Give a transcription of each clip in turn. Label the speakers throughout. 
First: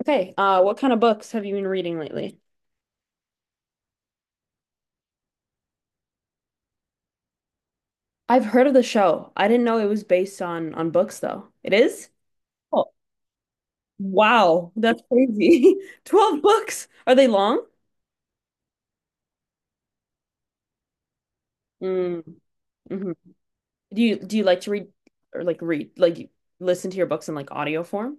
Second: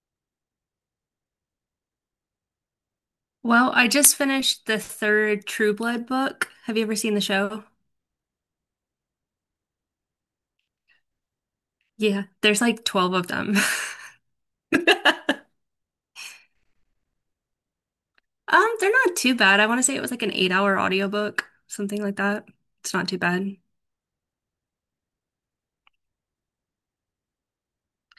Speaker 1: Okay, what kind of books have you been reading lately?
Speaker 2: Well, I just finished the third True Blood book. Have you ever seen the show?
Speaker 1: I've heard of the show. I didn't know it was based on books though. It is?
Speaker 2: Yeah, there's like
Speaker 1: Oh,
Speaker 2: 12 of them.
Speaker 1: wow, that's crazy. 12 books. Are they long?
Speaker 2: They're not too bad. I want to say it was like an 8 hour audiobook, something like
Speaker 1: Mm,
Speaker 2: that. It's not
Speaker 1: hmm.
Speaker 2: too bad.
Speaker 1: Do you like to read or like read like you listen to your books in like audio form?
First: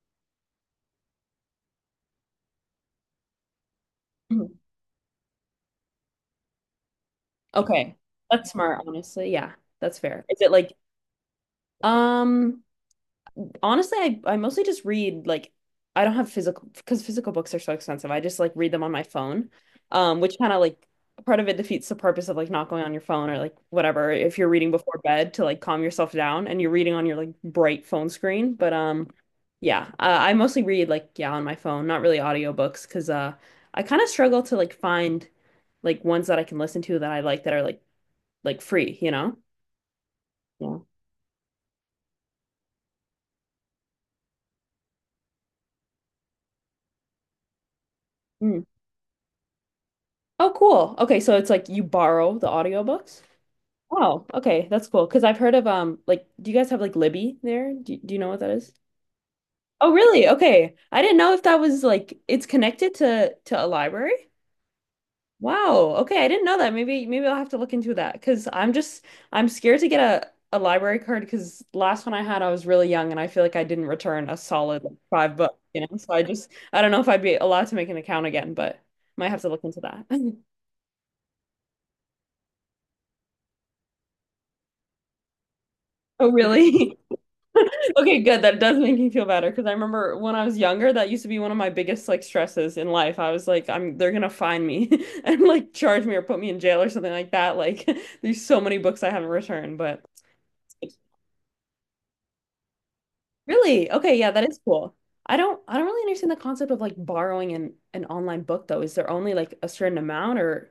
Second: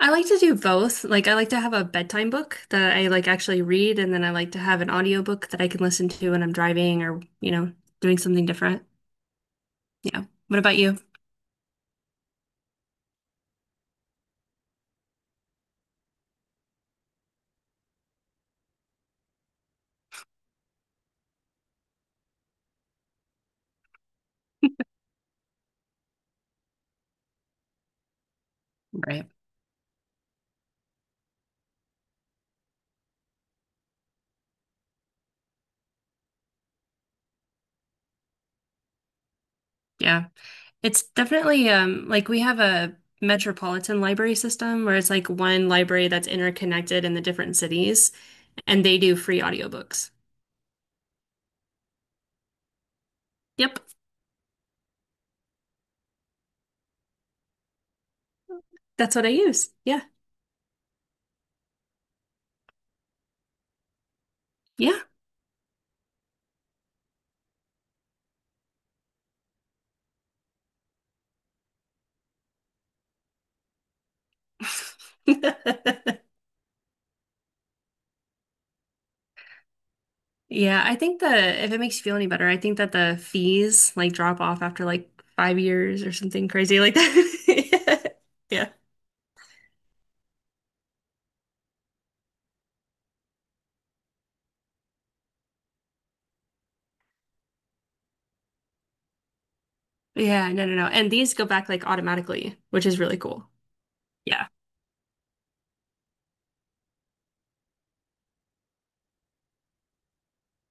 Speaker 2: I like to do both. Like I like to have a bedtime book that I like actually read, and then I
Speaker 1: Mhm.
Speaker 2: like to have an audiobook that I can listen to when I'm driving or,
Speaker 1: Okay.
Speaker 2: doing something
Speaker 1: That's smart,
Speaker 2: different.
Speaker 1: honestly. Yeah, that's fair.
Speaker 2: Yeah.
Speaker 1: Is it
Speaker 2: What
Speaker 1: like
Speaker 2: about you?
Speaker 1: um honestly, I mostly just read like I don't have physical because physical books are so expensive. I just like read them on my phone, which kind of like part of it defeats the purpose of like not going on your phone or like whatever if you're reading before bed to like calm yourself down and you're reading on your like bright phone screen. But
Speaker 2: Right.
Speaker 1: yeah, I mostly read like yeah on my phone, not really audiobooks because I kind of struggle to like find like ones that I can listen to that I like that are like free, you know?
Speaker 2: Yeah.
Speaker 1: Yeah.
Speaker 2: It's definitely like we have a metropolitan library system where it's like one library that's interconnected in the different cities,
Speaker 1: Mm.
Speaker 2: and they do free audiobooks.
Speaker 1: Oh, cool. Okay, so it's like you borrow the audiobooks.
Speaker 2: Yep,
Speaker 1: Oh, okay, that's cool. Because I've heard of like, do you guys have like Libby there? Do you know what that is?
Speaker 2: that's what I use.
Speaker 1: Oh,
Speaker 2: Yeah.
Speaker 1: really? Okay, I didn't know if that was like it's connected to a library.
Speaker 2: Yeah.
Speaker 1: Wow. Okay, I didn't know that. Maybe I'll have to look into that because I'm just I'm scared to get a library card because last one I had I was really young and I feel like I didn't return a solid like, $5, you know. So I just I don't know if I'd be allowed to make an account again, but might have to look into that.
Speaker 2: Yeah, I think the if it makes you feel any better, I think that the fees like drop off after like 5 years or
Speaker 1: Oh,
Speaker 2: something crazy like
Speaker 1: really?
Speaker 2: that.
Speaker 1: Okay, good. That
Speaker 2: Yeah.
Speaker 1: does make me feel better because I remember when I was younger, that used to be one of my biggest like stresses in life. I was like, I'm they're gonna find me and like charge me or put me in jail or something like that. Like there's so many books I haven't returned, but
Speaker 2: Yeah, no, no, no. And these go back like automatically, which is really cool.
Speaker 1: really, okay, yeah,
Speaker 2: Yeah.
Speaker 1: that is cool. I don't really understand the concept of like borrowing an online book though. Is there only like a certain amount or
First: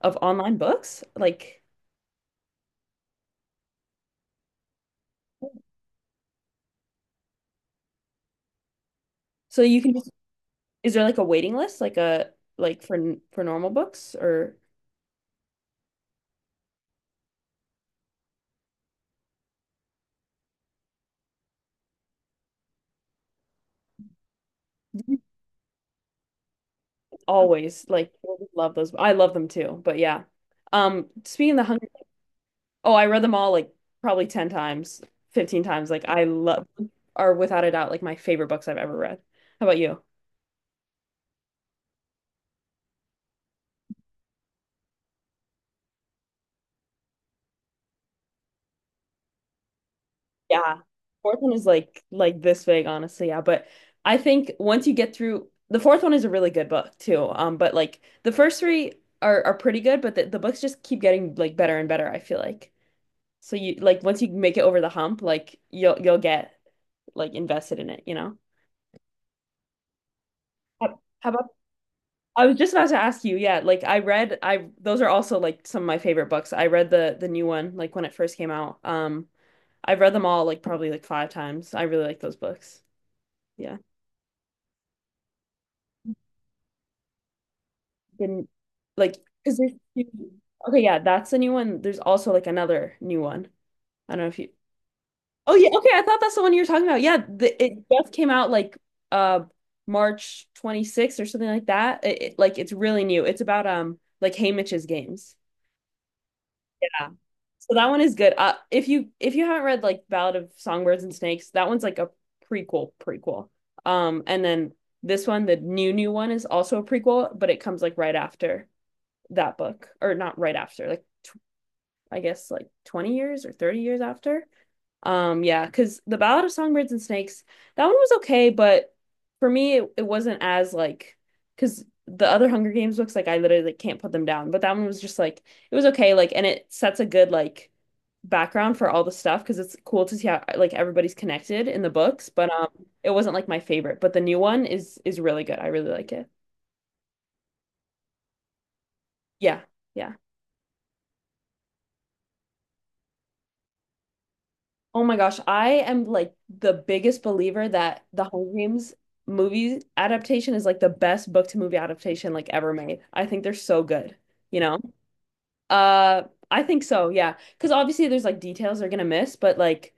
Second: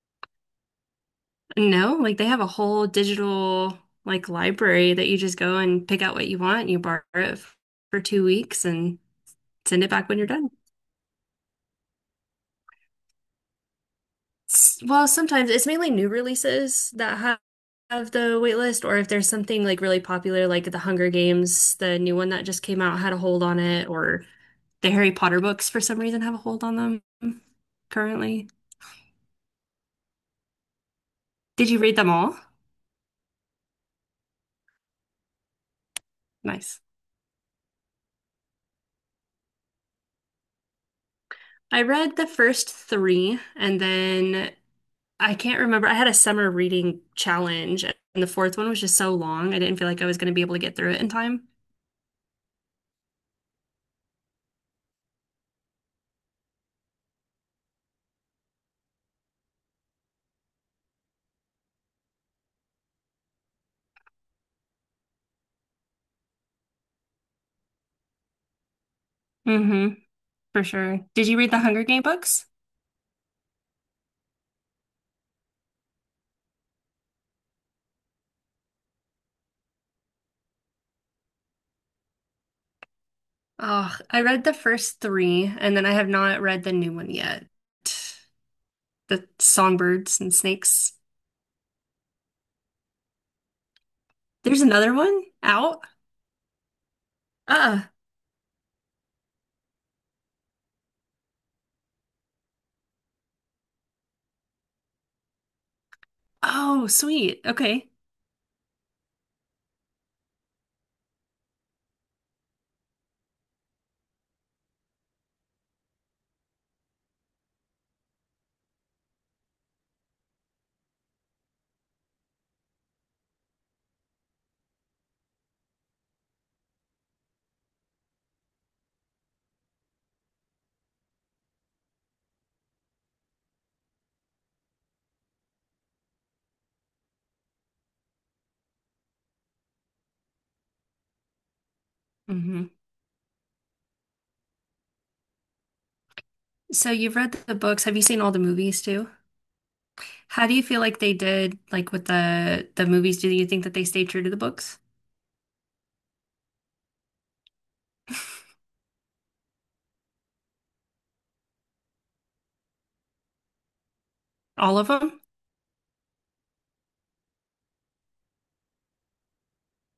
Speaker 1: of online books? Like
Speaker 2: No, like they have a whole digital like library that you just go and pick out what you want, you borrow it for 2 weeks and
Speaker 1: so you
Speaker 2: send it
Speaker 1: can
Speaker 2: back
Speaker 1: just
Speaker 2: when you're done.
Speaker 1: is there like a waiting list like a like for for normal books or
Speaker 2: Well, sometimes it's mainly new releases that have the wait list, or if there's something like really popular, like the Hunger Games, the new one that just came out had a hold on it, or the Harry Potter books for some reason have a hold on them
Speaker 1: always like
Speaker 2: currently.
Speaker 1: love those. I love them too, but yeah. Speaking of the
Speaker 2: Did you
Speaker 1: Hunger,
Speaker 2: read them all?
Speaker 1: oh, I read them all like probably 10 times, 15 times. Like I love
Speaker 2: Nice.
Speaker 1: are without a doubt like my favorite books I've ever read. How about you?
Speaker 2: I read the first three, and then I can't remember. I had a summer reading challenge, and the fourth one was just so long. I didn't feel like I was going to be able to get
Speaker 1: Yeah.
Speaker 2: through it in
Speaker 1: Fourth
Speaker 2: time.
Speaker 1: one is like this big, honestly. Yeah, but I think once you get through the fourth one is a really good book too. But like the first three are pretty good, but the books just keep getting like better and better, I feel like. So you like once you make it over the hump, like you'll get like invested in it, you know?
Speaker 2: Hmm, for sure. Did
Speaker 1: How
Speaker 2: you
Speaker 1: about
Speaker 2: read the Hunger Game
Speaker 1: I
Speaker 2: books?
Speaker 1: was just about to ask you, yeah, like I read I those are also like some of my favorite books. I read the new one like when it first came out. I've read them all like probably like five times. I really like those books. Yeah.
Speaker 2: Oh, I read the first three, and then I have not read the new one yet.
Speaker 1: Didn't like
Speaker 2: The
Speaker 1: because there's
Speaker 2: songbirds and
Speaker 1: okay,
Speaker 2: snakes.
Speaker 1: yeah, that's the new one. There's also like another new one. I don't know if you
Speaker 2: There's another one
Speaker 1: oh yeah,
Speaker 2: out?
Speaker 1: okay, I thought that's the one you were talking about. Yeah, the,
Speaker 2: Uh,
Speaker 1: it just came out like uh March 26th or something like that. Like it's really new. It's about like Haymitch's games.
Speaker 2: oh,
Speaker 1: Yeah.
Speaker 2: sweet.
Speaker 1: So that
Speaker 2: Okay.
Speaker 1: one is good. If you haven't read like Ballad of Songbirds and Snakes, that one's like a prequel. And then this one, the new one, is also a prequel, but it comes like right after that book, or not right after, like I guess like 20 years or 30 years after. Yeah, because The Ballad of Songbirds and Snakes, that one was okay, but for me, it wasn't as like, because the other Hunger Games books, like I literally like, can't put them down, but that one was just like it was okay, like, and it sets a good like background for all the stuff because it's cool to see how like everybody's connected in the books, but
Speaker 2: Hmm.
Speaker 1: it wasn't like my favorite, but the new one is really good. I really like it.
Speaker 2: So you've read the books. Have you seen all the movies too?
Speaker 1: Yeah, yeah.
Speaker 2: How do you feel like they did, like with the movies? Do you think that they stayed true to the books?
Speaker 1: Oh my gosh, I am like the biggest believer that the Hunger Games movie adaptation is like the best book to movie adaptation like ever made. I think they're so good, you
Speaker 2: All
Speaker 1: know?
Speaker 2: of them?
Speaker 1: Uh, I think so, yeah. Because obviously there's like details they're gonna miss, but like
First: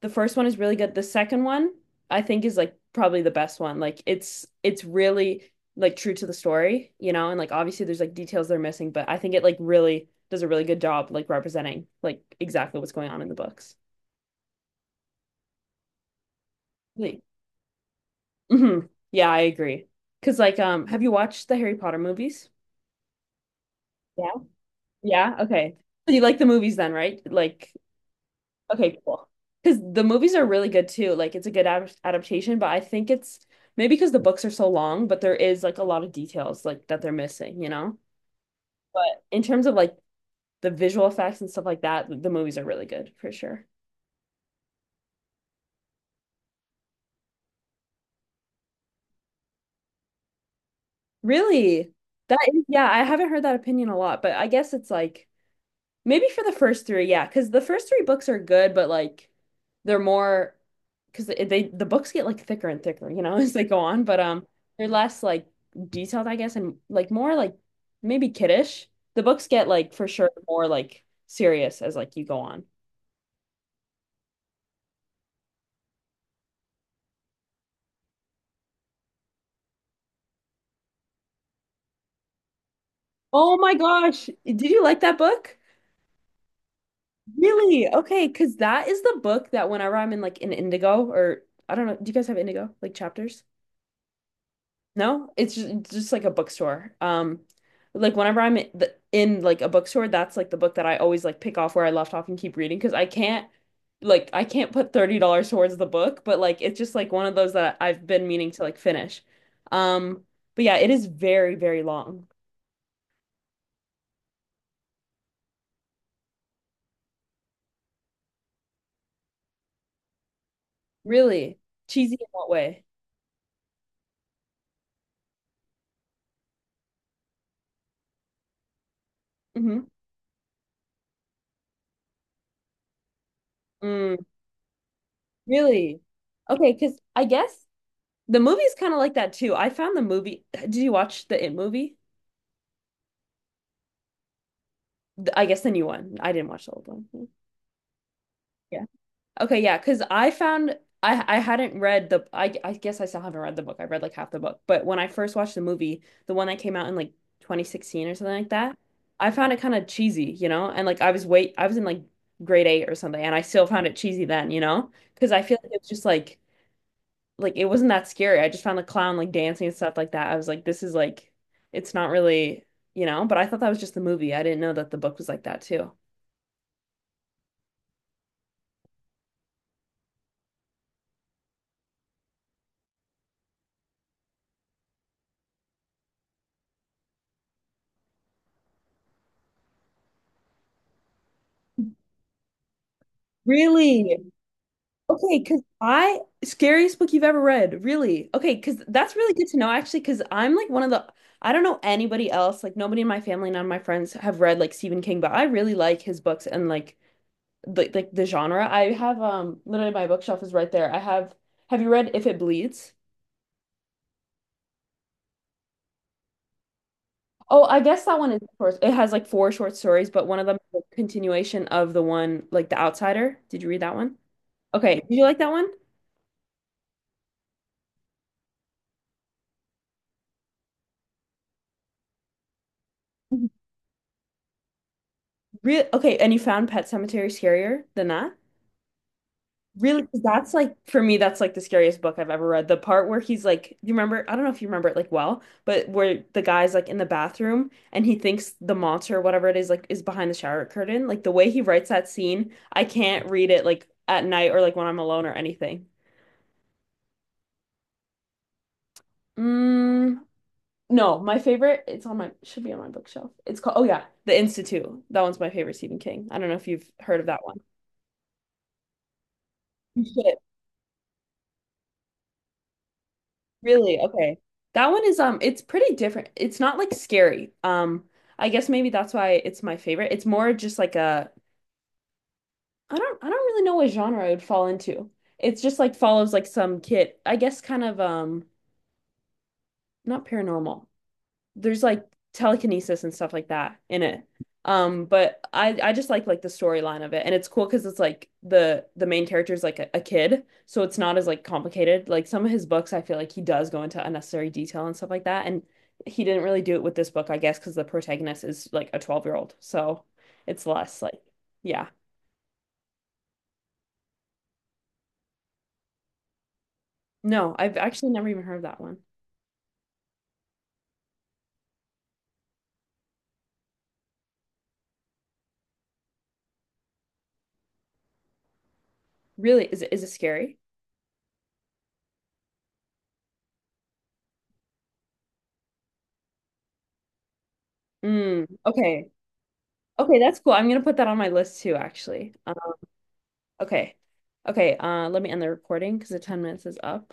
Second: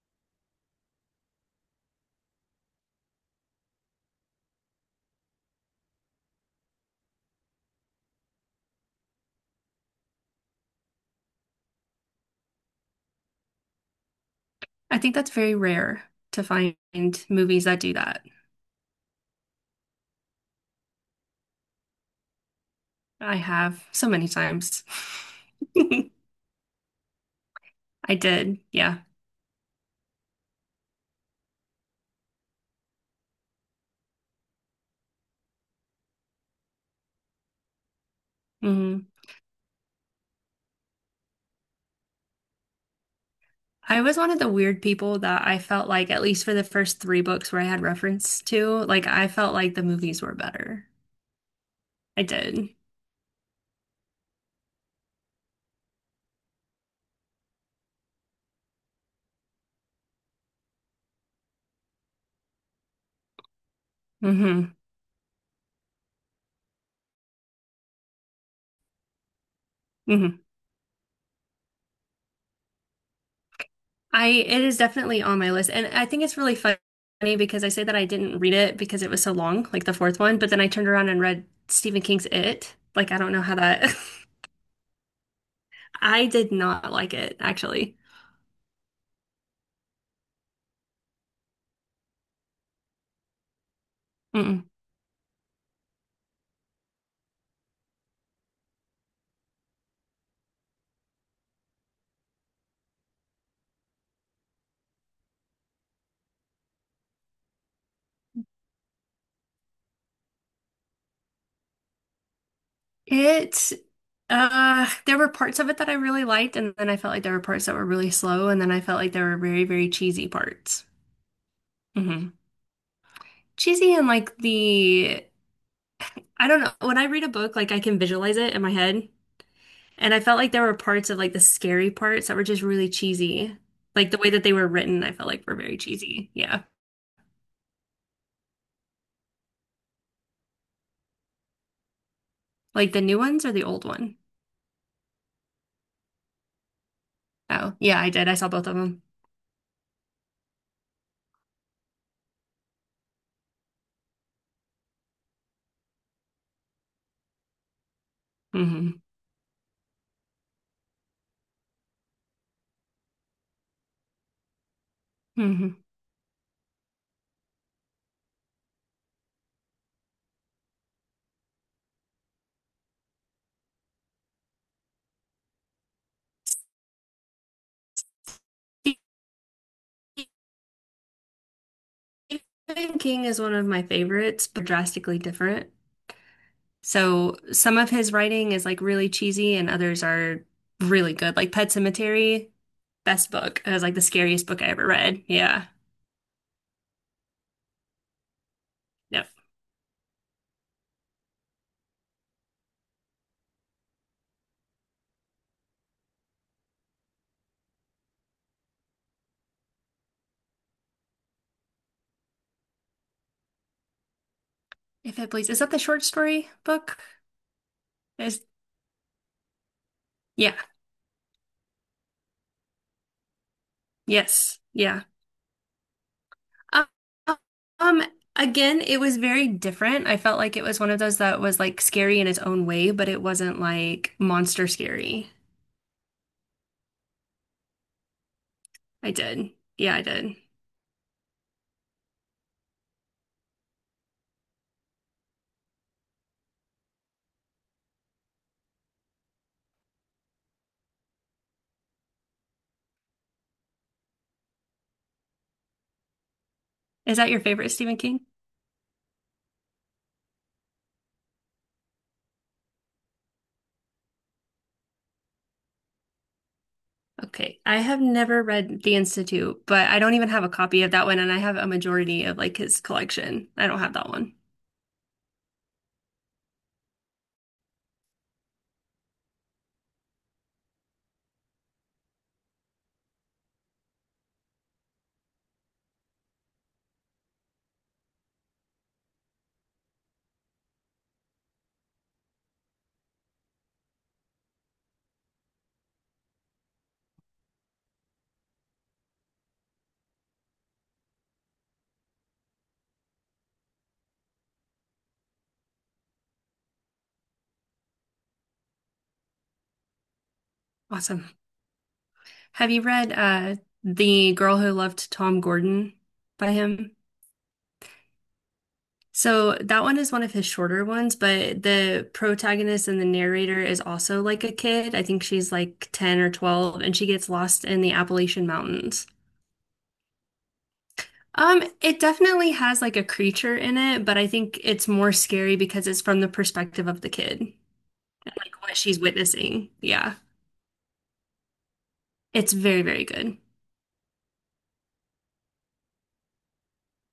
Speaker 1: the first one is really good. The second one I think is like probably the best one. Like it's really like true to the story, you know? And like obviously there's like details they're missing, but I think it like really does a really good job like representing like exactly what's going on in the books.
Speaker 2: I think that's very rare to find
Speaker 1: Like,
Speaker 2: movies that do that.
Speaker 1: hmm. Yeah, I agree. Because like have you watched the Harry Potter movies?
Speaker 2: I have so many
Speaker 1: Yeah.
Speaker 2: times.
Speaker 1: Yeah, okay.
Speaker 2: I
Speaker 1: So you like the movies then, right? Like
Speaker 2: did,
Speaker 1: okay,
Speaker 2: yeah.
Speaker 1: cool. Because the movies are really good too. Like it's a good ad adaptation, but I think it's maybe because the books are so long, but there is like a lot of details like that they're missing, you know?
Speaker 2: Hmm.
Speaker 1: But in terms of like the visual effects and stuff like that, the movies are really good for sure.
Speaker 2: I was one of the weird people that I felt like, at least for the first three books where I had reference to, like I felt like the movies were better.
Speaker 1: Really?
Speaker 2: I
Speaker 1: That is,
Speaker 2: did.
Speaker 1: yeah, I haven't heard that opinion a lot, but I guess it's like maybe for the first three, yeah, because the first three books are good, but like they're more because they the books get like thicker and thicker, you know, as they go on. But
Speaker 2: Hmm.
Speaker 1: they're less like detailed, I guess, and like more like maybe kiddish. The books get like for sure
Speaker 2: Hmm.
Speaker 1: more like serious as like you go on.
Speaker 2: I It is definitely on my list, and I think it's really funny because I say that I didn't read it because it was so long, like the fourth one, but then I turned around and read Stephen King's It. Like I don't know how
Speaker 1: Oh my
Speaker 2: that.
Speaker 1: gosh, did you like that book?
Speaker 2: I did not like it,
Speaker 1: Really?
Speaker 2: actually.
Speaker 1: Okay, because that is the book that whenever I'm in like an Indigo or I don't know, do you guys have Indigo like chapters?
Speaker 2: Mm-mm.
Speaker 1: No, it's just like a bookstore. Like whenever I'm in, in like a bookstore, that's like the book that I always like pick off where I left off and keep reading because I can't like I can't put $30 towards the book, but like it's just like one of those that I've been meaning to like finish. Um, but yeah, it is very, very long.
Speaker 2: It, there were parts of it that I really liked, and then I felt like there were parts that were really slow, and then I felt like there were very, very cheesy parts.
Speaker 1: Really? Cheesy in
Speaker 2: Hmm.
Speaker 1: what way?
Speaker 2: Cheesy and like I don't know, when I read a book, like I can visualize it in my head,
Speaker 1: Hmm.
Speaker 2: and I felt like there were parts of like the scary parts that were just really cheesy. Like
Speaker 1: Mm,
Speaker 2: the way that they were written, I felt like were very
Speaker 1: really?
Speaker 2: cheesy. Yeah.
Speaker 1: Okay, because I guess the movie's kind of like that too. I found the movie. Did you watch the It movie?
Speaker 2: Like the new ones or the old one?
Speaker 1: I guess the new one. I didn't watch the old one. Yeah.
Speaker 2: Oh, yeah, I did. I saw both of them.
Speaker 1: Okay, yeah, because I found I hadn't read the I guess I still haven't read the book. I read like half the book, but when I first watched the movie, the one that came out in like 2016 or something like that,
Speaker 2: Hmm.
Speaker 1: I found it kind of cheesy, you know? And like I was wait I was in like grade eight or something, and I still found it cheesy then, you know? Because I feel like
Speaker 2: Hmm.
Speaker 1: it's just like it wasn't that scary. I just found the clown like dancing and stuff like that. I was like, this is like it's not really, you know? But I thought that was just the movie. I didn't know that the book was like that too.
Speaker 2: Stephen King is one of my favorites, but drastically different. So some of his writing is like really cheesy and others are really good. Like Pet Cemetery, best book. It was like the
Speaker 1: Really?
Speaker 2: scariest book I ever read.
Speaker 1: Okay, because
Speaker 2: Yeah.
Speaker 1: I scariest book you've ever read, really. Okay, because that's
Speaker 2: Yep.
Speaker 1: really good to know actually, because I'm like one of the I don't know anybody else, like nobody in my family, none of my friends have read like Stephen King, but I really like his books and like the genre. I have literally my bookshelf is right there. I have you read If It Bleeds?
Speaker 2: If it please. Is that the short story book?
Speaker 1: Oh, I guess that one is
Speaker 2: Is
Speaker 1: short. It has like four short stories, but one of
Speaker 2: Yeah.
Speaker 1: them is a continuation of the one like The Outsider. Did you read that one?
Speaker 2: Yes.
Speaker 1: Okay,
Speaker 2: Yeah.
Speaker 1: did you like that one?
Speaker 2: Um, um, Again, it was very different. I felt like it was one of those that was like scary in its own way, but it wasn't like monster scary.
Speaker 1: Real okay, and you found Pet Cemetery scarier than that?
Speaker 2: I did. Yeah,
Speaker 1: Really,
Speaker 2: I
Speaker 1: 'cause
Speaker 2: did.
Speaker 1: that's like for me, that's like the scariest book I've ever read. The part where he's like, you remember, I don't know if you remember it like well, but where the guy's like in the bathroom and he thinks the monster, whatever it is, like is behind the shower curtain. Like the way he writes that scene, I can't read it like at night or like when I'm alone or anything.
Speaker 2: Is that your favorite Stephen King?
Speaker 1: Mm, no, my favorite, it's on my, should be on my bookshelf. It's called, oh yeah, The Institute. That one's my favorite Stephen King. I don't know if you've heard of that one.
Speaker 2: Okay, I have never read The Institute, but I
Speaker 1: You
Speaker 2: don't even
Speaker 1: should.
Speaker 2: have a copy of that one, and I have a majority of like his collection. I don't have
Speaker 1: Really?
Speaker 2: that one.
Speaker 1: Okay. That one is it's pretty different. It's not like scary. Um, I guess maybe that's why it's my favorite. It's more just like a I don't really know what genre it would fall into. It's just like follows like some kid. I guess kind of not paranormal. There's like telekinesis and stuff like that in it. But I just like the storyline of it, and it's cool because it's like the main character is like a kid, so it's not as like complicated. Like some of his books, I feel like he does go into unnecessary detail and stuff like that, and he didn't really do it with this book, I guess, because the protagonist is like a 12-year-old, so it's less like
Speaker 2: Awesome.
Speaker 1: yeah.
Speaker 2: Have you read The Girl Who Loved Tom Gordon by him?
Speaker 1: No, I've actually never even heard of that one.
Speaker 2: So that one is one of his shorter ones, but the protagonist and the narrator is also like a kid. I think she's like 10 or 12, and she gets lost in the Appalachian Mountains.
Speaker 1: Really, is it scary?
Speaker 2: It definitely has like a creature in it, but I think it's more scary because it's from the perspective of the kid and
Speaker 1: Mm,
Speaker 2: like what she's
Speaker 1: okay.
Speaker 2: witnessing. Yeah.
Speaker 1: Okay, that's cool. I'm gonna put that on my list too, actually.
Speaker 2: It's very, very good.
Speaker 1: Okay. Okay, let me end the recording because the 10 minutes is up.